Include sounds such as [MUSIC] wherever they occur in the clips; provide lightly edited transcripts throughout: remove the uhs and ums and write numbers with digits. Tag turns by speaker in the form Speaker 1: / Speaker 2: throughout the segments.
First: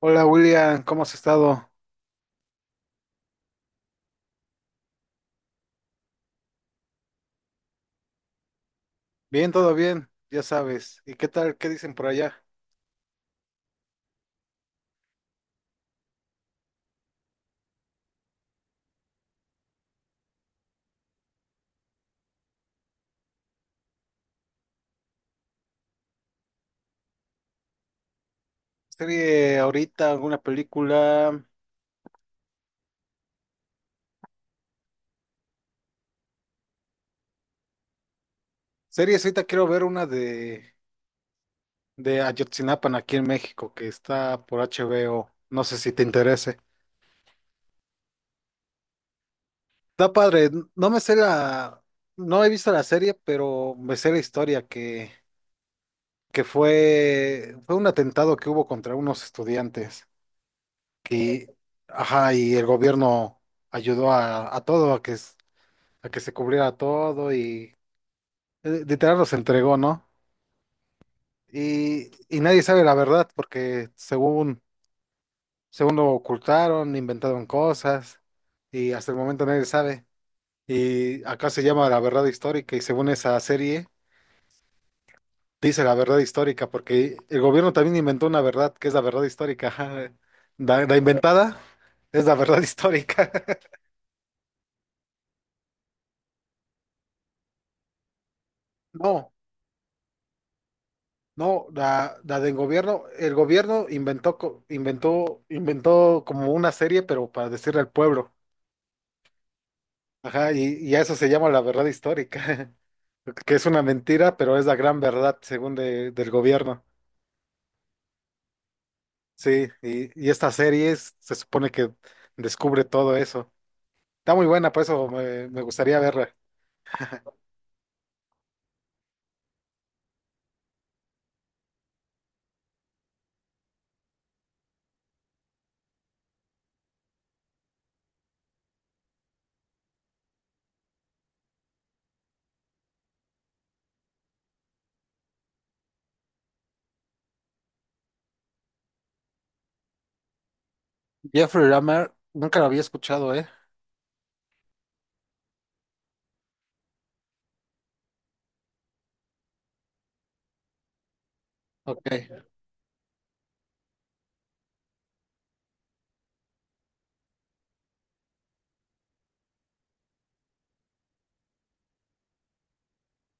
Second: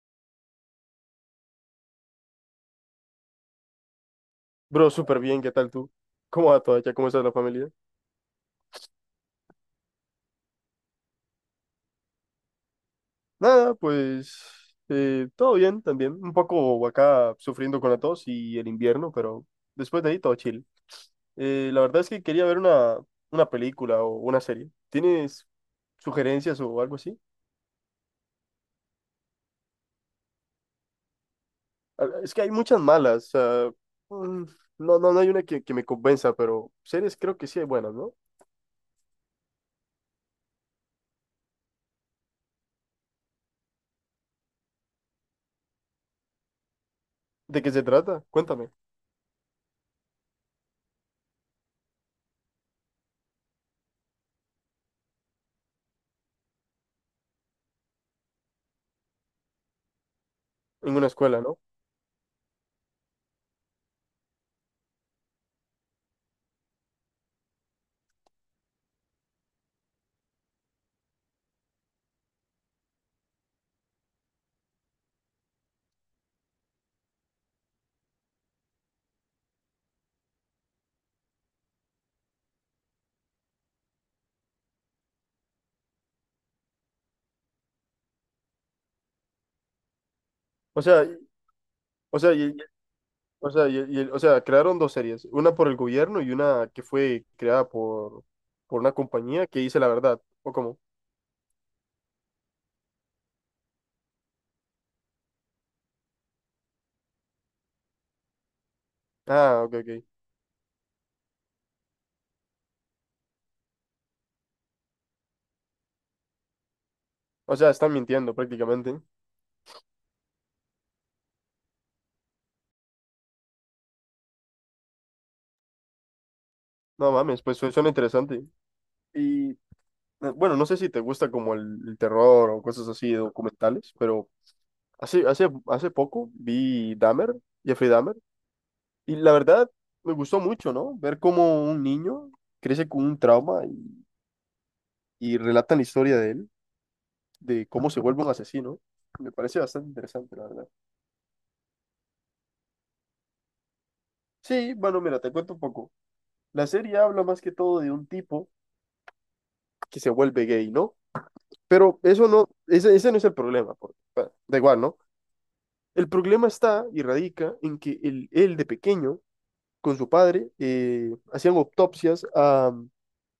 Speaker 1: Hola William, ¿cómo has estado?
Speaker 2: Bro, súper bien, ¿qué tal tú? ¿Cómo va todo allá? ¿Cómo está la familia?
Speaker 1: Bien, todo bien, ya sabes. ¿Y qué tal? ¿Qué dicen por allá?
Speaker 2: Nada, pues todo bien también. Un poco acá sufriendo con la tos y el invierno, pero después de ahí todo chill. La verdad es que quería ver una película o una serie. ¿Tienes sugerencias o algo así?
Speaker 1: ¿Serie ahorita, alguna película?
Speaker 2: Es que hay muchas malas. Mm, no, no, no hay una que me convenza, pero series creo que sí hay buenas, ¿no?
Speaker 1: Series ahorita quiero ver una de Ayotzinapa aquí en México, que está por HBO. No sé si te interese.
Speaker 2: ¿De qué se trata? Cuéntame.
Speaker 1: Está padre, no me sé no he visto la serie, pero me sé la historia que fue un atentado que hubo contra unos estudiantes.
Speaker 2: En una escuela,
Speaker 1: Que,
Speaker 2: ¿no?
Speaker 1: ajá, y el gobierno ayudó a todo a que se cubriera todo y literal los entregó, ¿no? Y nadie sabe la verdad porque según lo ocultaron, inventaron cosas y hasta el momento nadie sabe. Y acá se llama La Verdad Histórica y según esa serie dice la verdad histórica porque el gobierno también inventó una verdad que es la verdad histórica. [LAUGHS] Ajá.
Speaker 2: O
Speaker 1: La
Speaker 2: sea,
Speaker 1: inventada
Speaker 2: o
Speaker 1: es
Speaker 2: sea,
Speaker 1: la
Speaker 2: y-
Speaker 1: verdad histórica. [LAUGHS]
Speaker 2: O sea, crearon dos series, una por el gobierno y una que fue creada por una
Speaker 1: No.
Speaker 2: compañía que dice la verdad. ¿O cómo?
Speaker 1: No, la del gobierno, el gobierno inventó como una serie, pero para decirle al pueblo.
Speaker 2: Ok, ok.
Speaker 1: Ajá, y a eso se llama la verdad histórica, [LAUGHS] que es una mentira, pero es la gran verdad según del gobierno.
Speaker 2: O sea, están mintiendo prácticamente.
Speaker 1: Sí, y esta serie se supone que descubre todo eso. Está muy buena, por eso me gustaría verla.
Speaker 2: No mames, pues suena interesante. Y bueno, no sé si te gusta como el terror o cosas así, documentales, pero hace poco vi Dahmer, Jeffrey Dahmer, y la verdad me gustó mucho, ¿no? Ver cómo un niño crece con un trauma y relatan la historia de él, de cómo se vuelve un asesino. Me parece bastante interesante, la verdad.
Speaker 1: Jeffrey Dahmer, nunca la había escuchado, ¿eh?
Speaker 2: Sí, bueno, mira, te cuento un poco. La serie habla más que todo de un tipo que se vuelve gay, ¿no? Pero
Speaker 1: Ok,
Speaker 2: eso no, ese no es el problema, porque, bueno, da igual, ¿no? El problema está y radica en que él de pequeño, con su padre, hacían autopsias a,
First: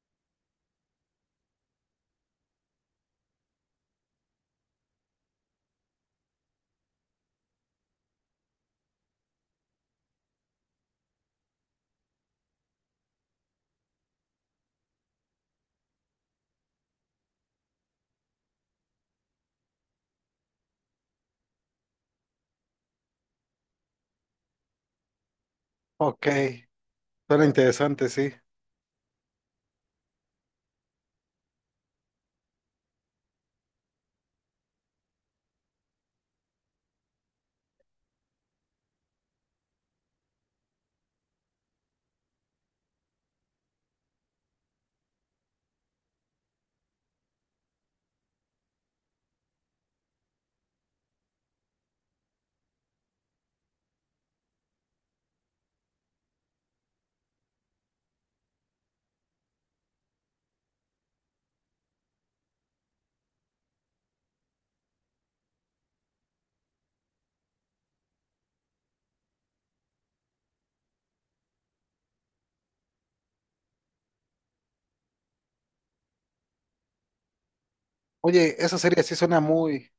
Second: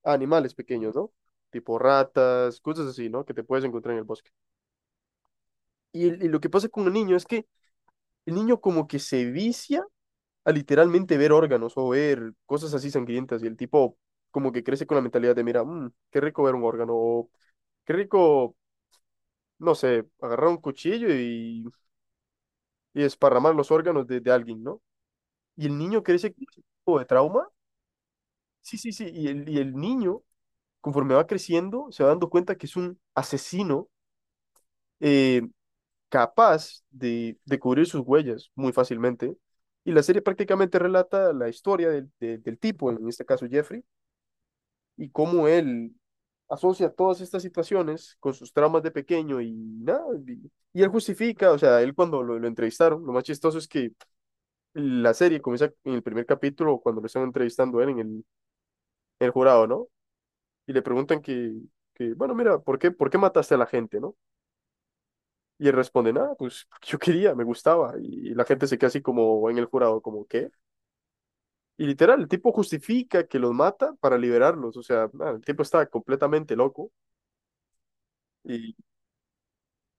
Speaker 2: a animales pequeños, ¿no? Tipo ratas, cosas así, ¿no? Que te puedes encontrar en el bosque. Y lo que pasa con el niño es que el niño como que se vicia a literalmente ver órganos o ver cosas así sangrientas, y el tipo como que crece con la mentalidad de, mira, "Mm, qué rico ver un órgano o qué rico, no sé, agarrar un cuchillo y esparramar los órganos de alguien, ¿no?" Y el niño
Speaker 1: ok,
Speaker 2: crece con ese tipo de
Speaker 1: suena
Speaker 2: trauma.
Speaker 1: interesante, sí.
Speaker 2: Sí, sí, sí, y el niño, conforme va creciendo, se va dando cuenta que es un asesino, eh, capaz de cubrir sus huellas muy fácilmente. Y la serie prácticamente relata la historia del tipo, en este caso Jeffrey, y cómo él asocia todas estas situaciones con sus traumas de pequeño y nada. Y él justifica, o sea, él cuando lo entrevistaron, lo más chistoso es que la serie comienza en el primer capítulo cuando lo están entrevistando a él en el jurado, ¿no? Y le preguntan que, bueno, mira, ¿por qué mataste a la gente, no? Y él responde, nada, pues [LAUGHS] porque yo quería, me gustaba. Y la gente se queda así como en el jurado, como, ¿qué? Y literal, el tipo justifica que los mata para liberarlos. O sea, nada, el tipo está completamente loco.
Speaker 1: Oye,
Speaker 2: Y
Speaker 1: esa serie sí suena muy...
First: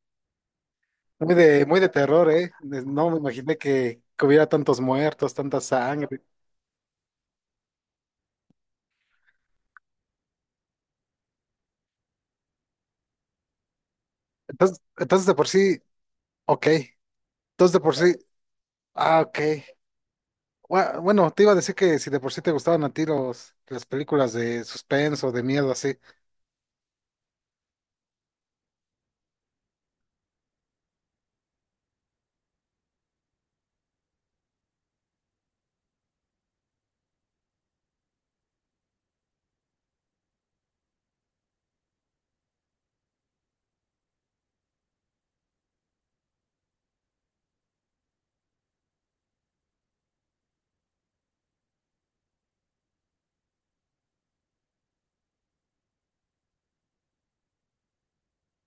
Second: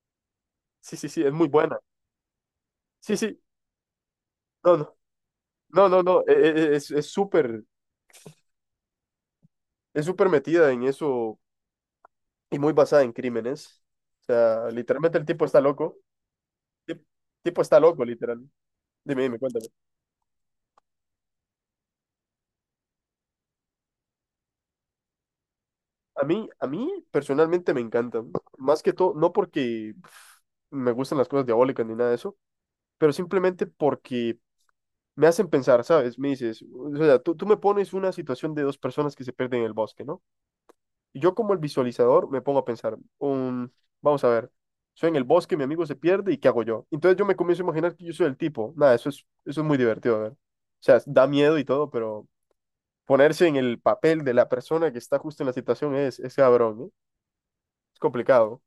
Speaker 2: sí, sí, sí, es muy buena.
Speaker 1: Muy de terror, ¿eh? No
Speaker 2: Sí,
Speaker 1: me
Speaker 2: sí,
Speaker 1: imaginé que hubiera
Speaker 2: no,
Speaker 1: tantos
Speaker 2: no,
Speaker 1: muertos, tanta
Speaker 2: no, no, no,
Speaker 1: sangre.
Speaker 2: es súper metida en eso y muy basada en crímenes. O sea, literalmente
Speaker 1: Entonces
Speaker 2: el
Speaker 1: de
Speaker 2: tipo
Speaker 1: por
Speaker 2: está
Speaker 1: sí,
Speaker 2: loco.
Speaker 1: ok.
Speaker 2: El tipo
Speaker 1: Entonces de
Speaker 2: está
Speaker 1: por
Speaker 2: loco,
Speaker 1: sí,
Speaker 2: literal.
Speaker 1: ah,
Speaker 2: Dime,
Speaker 1: ok.
Speaker 2: dime, cuéntame.
Speaker 1: Bueno, te iba a decir que si de por sí te gustaban a ti las películas de suspenso, de miedo, así.
Speaker 2: A mí personalmente me encanta. Más que todo, no porque pf, me gustan las cosas diabólicas ni nada de eso, pero simplemente porque me hacen pensar, ¿sabes? Me dices, o sea, tú me pones una situación de dos personas que se pierden en el bosque, ¿no? Yo como el visualizador me pongo a pensar, vamos a ver, soy en el bosque, mi amigo se pierde y ¿qué hago yo? Entonces yo me comienzo a imaginar que yo soy el tipo. Nada, eso es muy divertido de ver. O sea, da miedo y todo, pero ponerse en el papel de la persona que está justo en la situación es cabrón, ¿no? Es complicado.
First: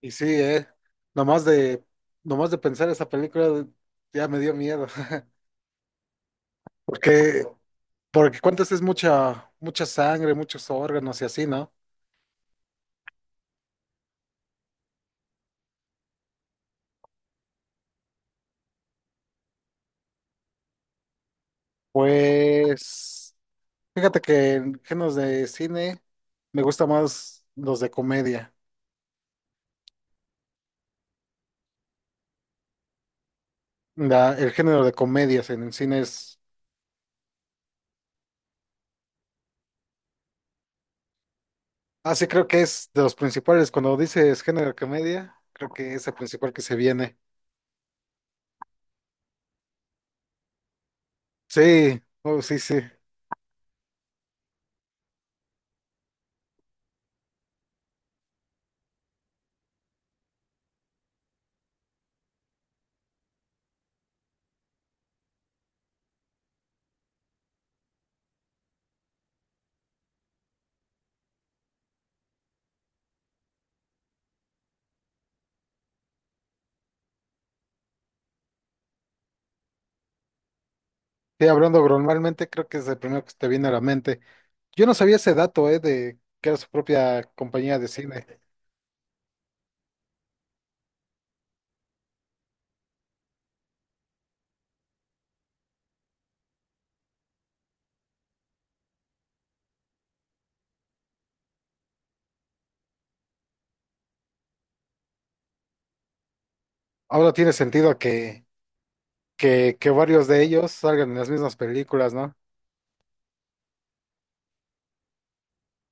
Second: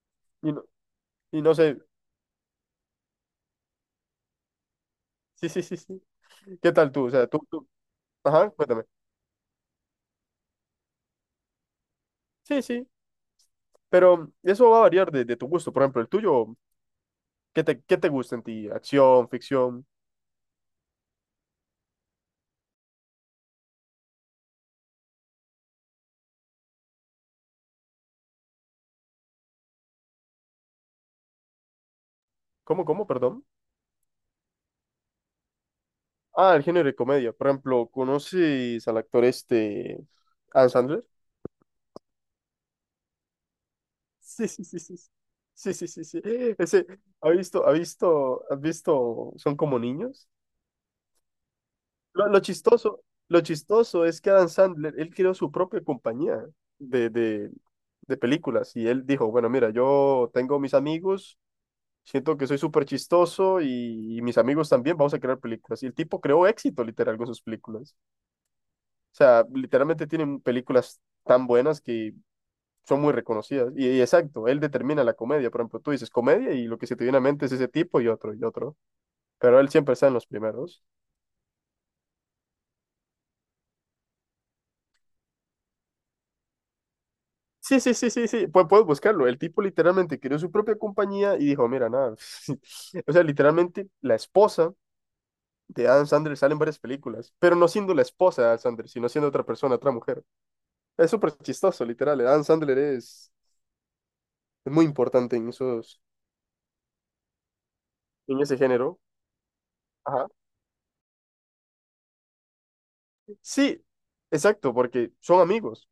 Speaker 1: Y sí,
Speaker 2: Y no,
Speaker 1: ¿eh?
Speaker 2: y
Speaker 1: Nomás
Speaker 2: no sé,
Speaker 1: de, nomás de pensar esa película ya me dio miedo. [LAUGHS]
Speaker 2: sí, sí, sí, sí. ¿Qué tal tú? O sea, tú,
Speaker 1: Porque,
Speaker 2: tú,
Speaker 1: porque
Speaker 2: ajá,
Speaker 1: cuántas es
Speaker 2: cuéntame.
Speaker 1: mucha sangre, muchos órganos y así, ¿no?
Speaker 2: Sí, sí, pero eso va a variar de tu gusto. Por ejemplo, el tuyo, ¿qué te gusta en ti? ¿Acción, ficción?
Speaker 1: Pues... Fíjate que en géneros de cine me gusta más los de comedia.
Speaker 2: ¿Cómo, cómo, perdón?
Speaker 1: El género de comedias en el cine es,
Speaker 2: El género de comedia. Por ejemplo, ¿conoces al actor este, Adam Sandler? [LAUGHS]
Speaker 1: ah, sí, creo que es de los principales. Cuando dices
Speaker 2: Sí, sí,
Speaker 1: género de
Speaker 2: sí, sí.
Speaker 1: comedia, creo
Speaker 2: Sí, sí,
Speaker 1: que
Speaker 2: sí,
Speaker 1: es el
Speaker 2: sí.
Speaker 1: principal que se
Speaker 2: Ese,
Speaker 1: viene.
Speaker 2: ¿has visto, son como niños?
Speaker 1: Sí,
Speaker 2: Lo, lo
Speaker 1: oh, sí.
Speaker 2: chistoso, lo chistoso es que Adam Sandler, él creó su propia compañía de, de, de películas, y él dijo, bueno, mira, yo tengo mis amigos, siento que soy súper chistoso y mis amigos también, vamos a crear películas. Y el tipo creó éxito literal con sus películas. O sea, literalmente tienen películas tan buenas que son muy reconocidas. Y exacto, él determina la comedia. Por ejemplo, tú dices comedia y lo que se te viene a mente es ese tipo y otro y otro. Pero él siempre está en los primeros.
Speaker 1: Sí, hablando normalmente, creo que es el primero que te viene a la mente. Yo no sabía ese dato, de que era su propia compañía
Speaker 2: Sí,
Speaker 1: de
Speaker 2: sí, sí,
Speaker 1: cine.
Speaker 2: sí, sí. Puedes buscarlo. El tipo literalmente creó su propia compañía y dijo, mira, nada. [LAUGHS] O sea, literalmente la esposa de Adam Sandler sale en varias películas, pero no siendo la esposa de Adam Sandler, sino siendo otra persona, otra mujer. Es súper chistoso, literal. Adam Sandler es muy importante en esos,
Speaker 1: Ahora tiene sentido
Speaker 2: en ese género.
Speaker 1: que varios
Speaker 2: Ajá.
Speaker 1: de ellos salgan en las mismas películas, ¿no?
Speaker 2: Sí, exacto, porque son amigos.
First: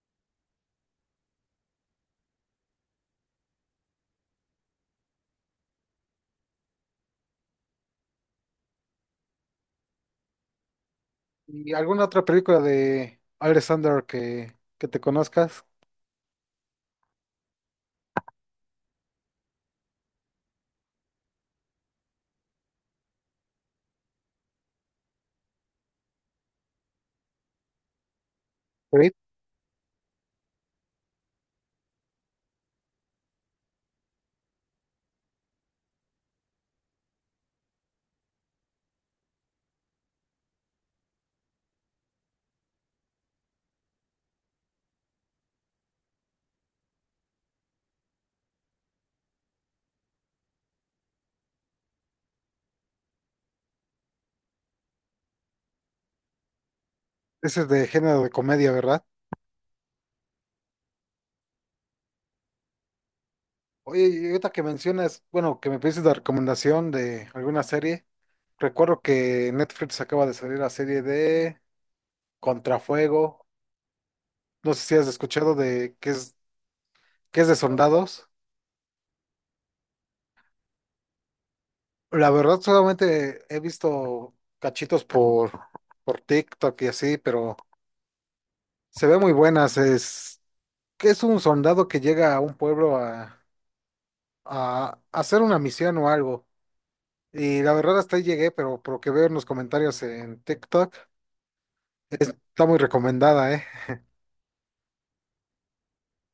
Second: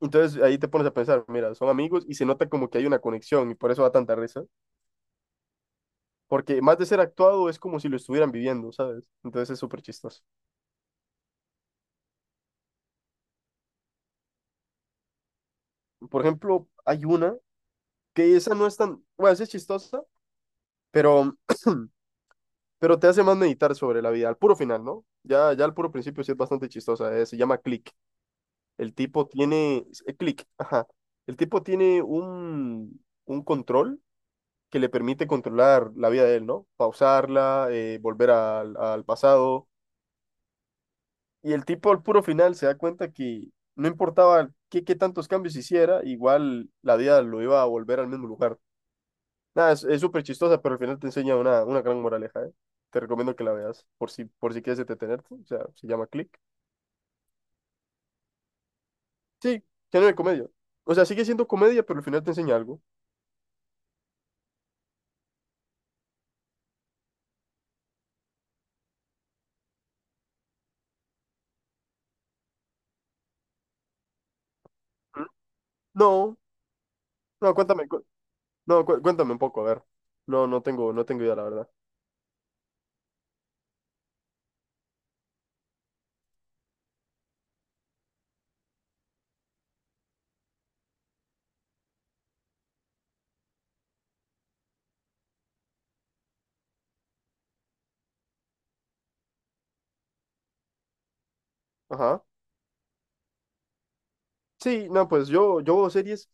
Speaker 2: Entonces ahí te pones a pensar, mira, son amigos y se nota como que hay una conexión y por eso da tanta risa. Porque más de ser actuado es como si lo estuvieran viviendo, ¿sabes? Entonces es súper chistoso.
Speaker 1: ¿Y alguna otra película de Alexander que te conozcas?
Speaker 2: Por ejemplo, hay una que esa no es tan, bueno, esa es chistosa, pero, [CLEARS THROAT] pero te hace más meditar sobre la vida, al puro final, ¿no? Ya, ya al puro principio sí es bastante chistosa, se llama Click. El
Speaker 1: Creed.
Speaker 2: tipo tiene, Click, ajá. El tipo tiene un control que le permite controlar la vida de él, ¿no? Pausarla, volver al pasado. Y el tipo al puro final se da cuenta que no importaba qué, qué tantos cambios hiciera, igual la vida lo iba a volver al mismo lugar. Nada, es súper chistosa, pero al final te enseña una gran moraleja, ¿eh? Te recomiendo que la veas, por si quieres entretenerte. O sea, se llama Click.
Speaker 1: Ese es de género de comedia, ¿verdad?
Speaker 2: Sí, género de comedia. O sea, sigue siendo comedia, pero al final te enseña algo.
Speaker 1: Oye, y ahorita que mencionas, bueno, que me pides la recomendación de alguna serie, recuerdo que en Netflix acaba de salir la serie de Contrafuego, no sé si has
Speaker 2: ¿Mm?
Speaker 1: escuchado de
Speaker 2: No,
Speaker 1: que es
Speaker 2: no,
Speaker 1: de
Speaker 2: cuéntame,
Speaker 1: soldados.
Speaker 2: no, cuéntame un poco, a ver. No, no tengo idea, la verdad.
Speaker 1: La verdad solamente he visto cachitos por TikTok y así, pero se ve muy buenas, es que es un soldado que llega a un pueblo a hacer una misión o algo. Y la verdad hasta ahí llegué, pero por lo que veo en los comentarios en TikTok,
Speaker 2: Ajá.
Speaker 1: está muy recomendada, ¿eh?
Speaker 2: Sí, no, pues yo veo series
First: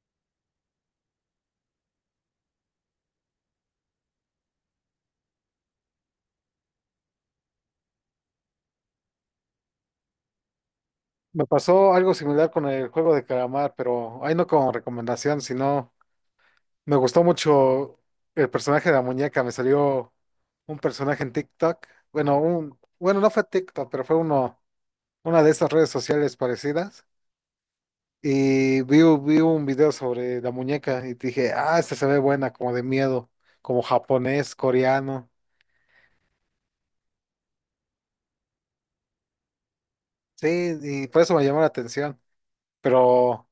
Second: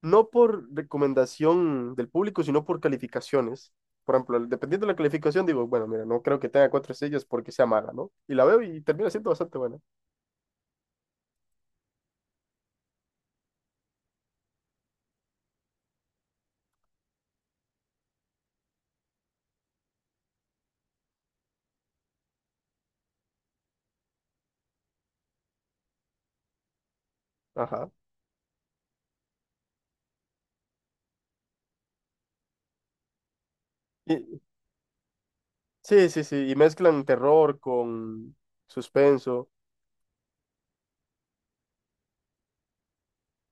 Speaker 2: no por recomendación del público, sino por calificaciones. Por ejemplo, dependiendo de la calificación, digo, bueno, mira, no creo que tenga 4 estrellas porque sea mala, ¿no? Y la veo y termina siendo bastante buena.
Speaker 1: Me pasó algo similar con el juego de calamar, pero ahí no como recomendación, sino me gustó mucho el personaje de la muñeca. Me salió un personaje en TikTok. Bueno, no fue TikTok, pero fue una de esas redes sociales parecidas.
Speaker 2: Ajá.
Speaker 1: Y vi un video sobre la muñeca y dije, ah, esta se ve buena, como de miedo, como
Speaker 2: Y-
Speaker 1: japonés, coreano.
Speaker 2: sí, sí, sí. Y mezclan terror con suspenso.
Speaker 1: Sí, y por eso me llamó la atención. Pero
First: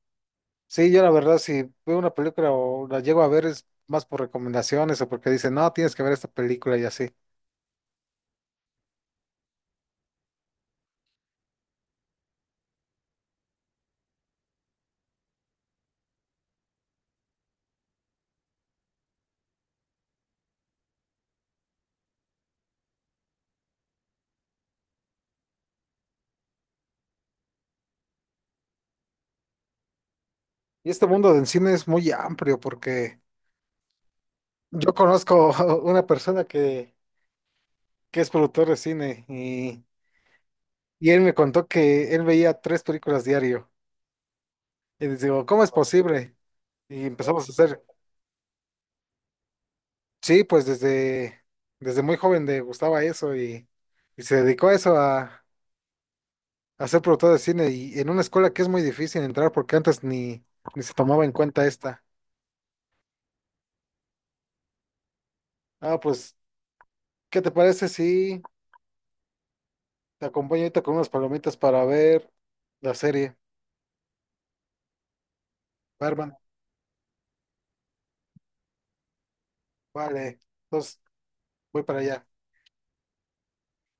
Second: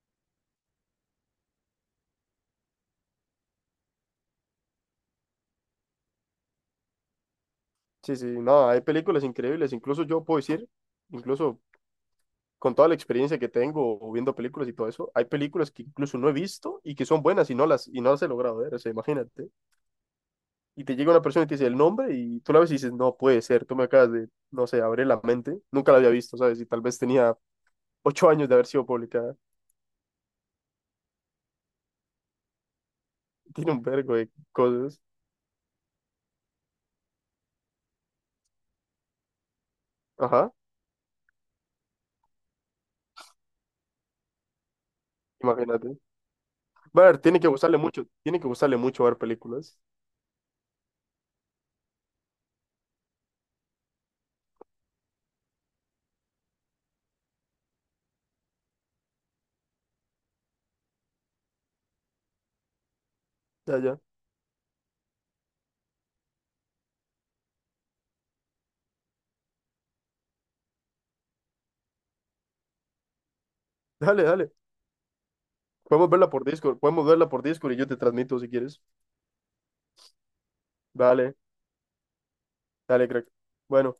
Speaker 1: sí, yo la verdad, si veo una película o la llego a ver es más por recomendaciones o porque dicen, no, tienes que ver esta película y así.
Speaker 2: Sí, sí. No, hay películas increíbles. Incluso yo puedo decir, incluso con toda la experiencia que tengo o viendo películas y todo eso, hay películas que incluso no he visto y que son buenas y y no las he logrado ver. O sea, imagínate. Y te llega una persona y te dice el nombre y tú la ves y dices, no puede ser, tú me acabas de, no sé, abrir la mente. Nunca la había visto, ¿sabes? Y tal vez tenía 8 años de haber sido publicada.
Speaker 1: Y este mundo del cine es muy amplio porque
Speaker 2: [LAUGHS] Tiene un vergo de
Speaker 1: yo
Speaker 2: cosas.
Speaker 1: conozco [LAUGHS] una persona que es productor de cine
Speaker 2: Ajá,
Speaker 1: y él me contó que él veía tres películas diario. Y les digo, ¿cómo es
Speaker 2: imagínate.
Speaker 1: posible?
Speaker 2: Va
Speaker 1: Y
Speaker 2: a ver, tiene que
Speaker 1: empezamos a
Speaker 2: gustarle
Speaker 1: hacer
Speaker 2: mucho, tiene que gustarle mucho ver películas.
Speaker 1: sí, pues desde muy joven le gustaba eso y se dedicó a eso, a ser productor de cine y en una escuela que es muy difícil entrar porque antes ni se tomaba en cuenta esta.
Speaker 2: Ya, ya.
Speaker 1: Ah, pues, ¿qué te parece si te acompaño ahorita con unas palomitas para ver la serie?
Speaker 2: Dale, dale. Podemos verla
Speaker 1: Barman,
Speaker 2: por Discord, podemos verla por Discord y yo te transmito si quieres.
Speaker 1: vale, entonces
Speaker 2: Dale,
Speaker 1: voy para allá.
Speaker 2: dale, crack. Bueno.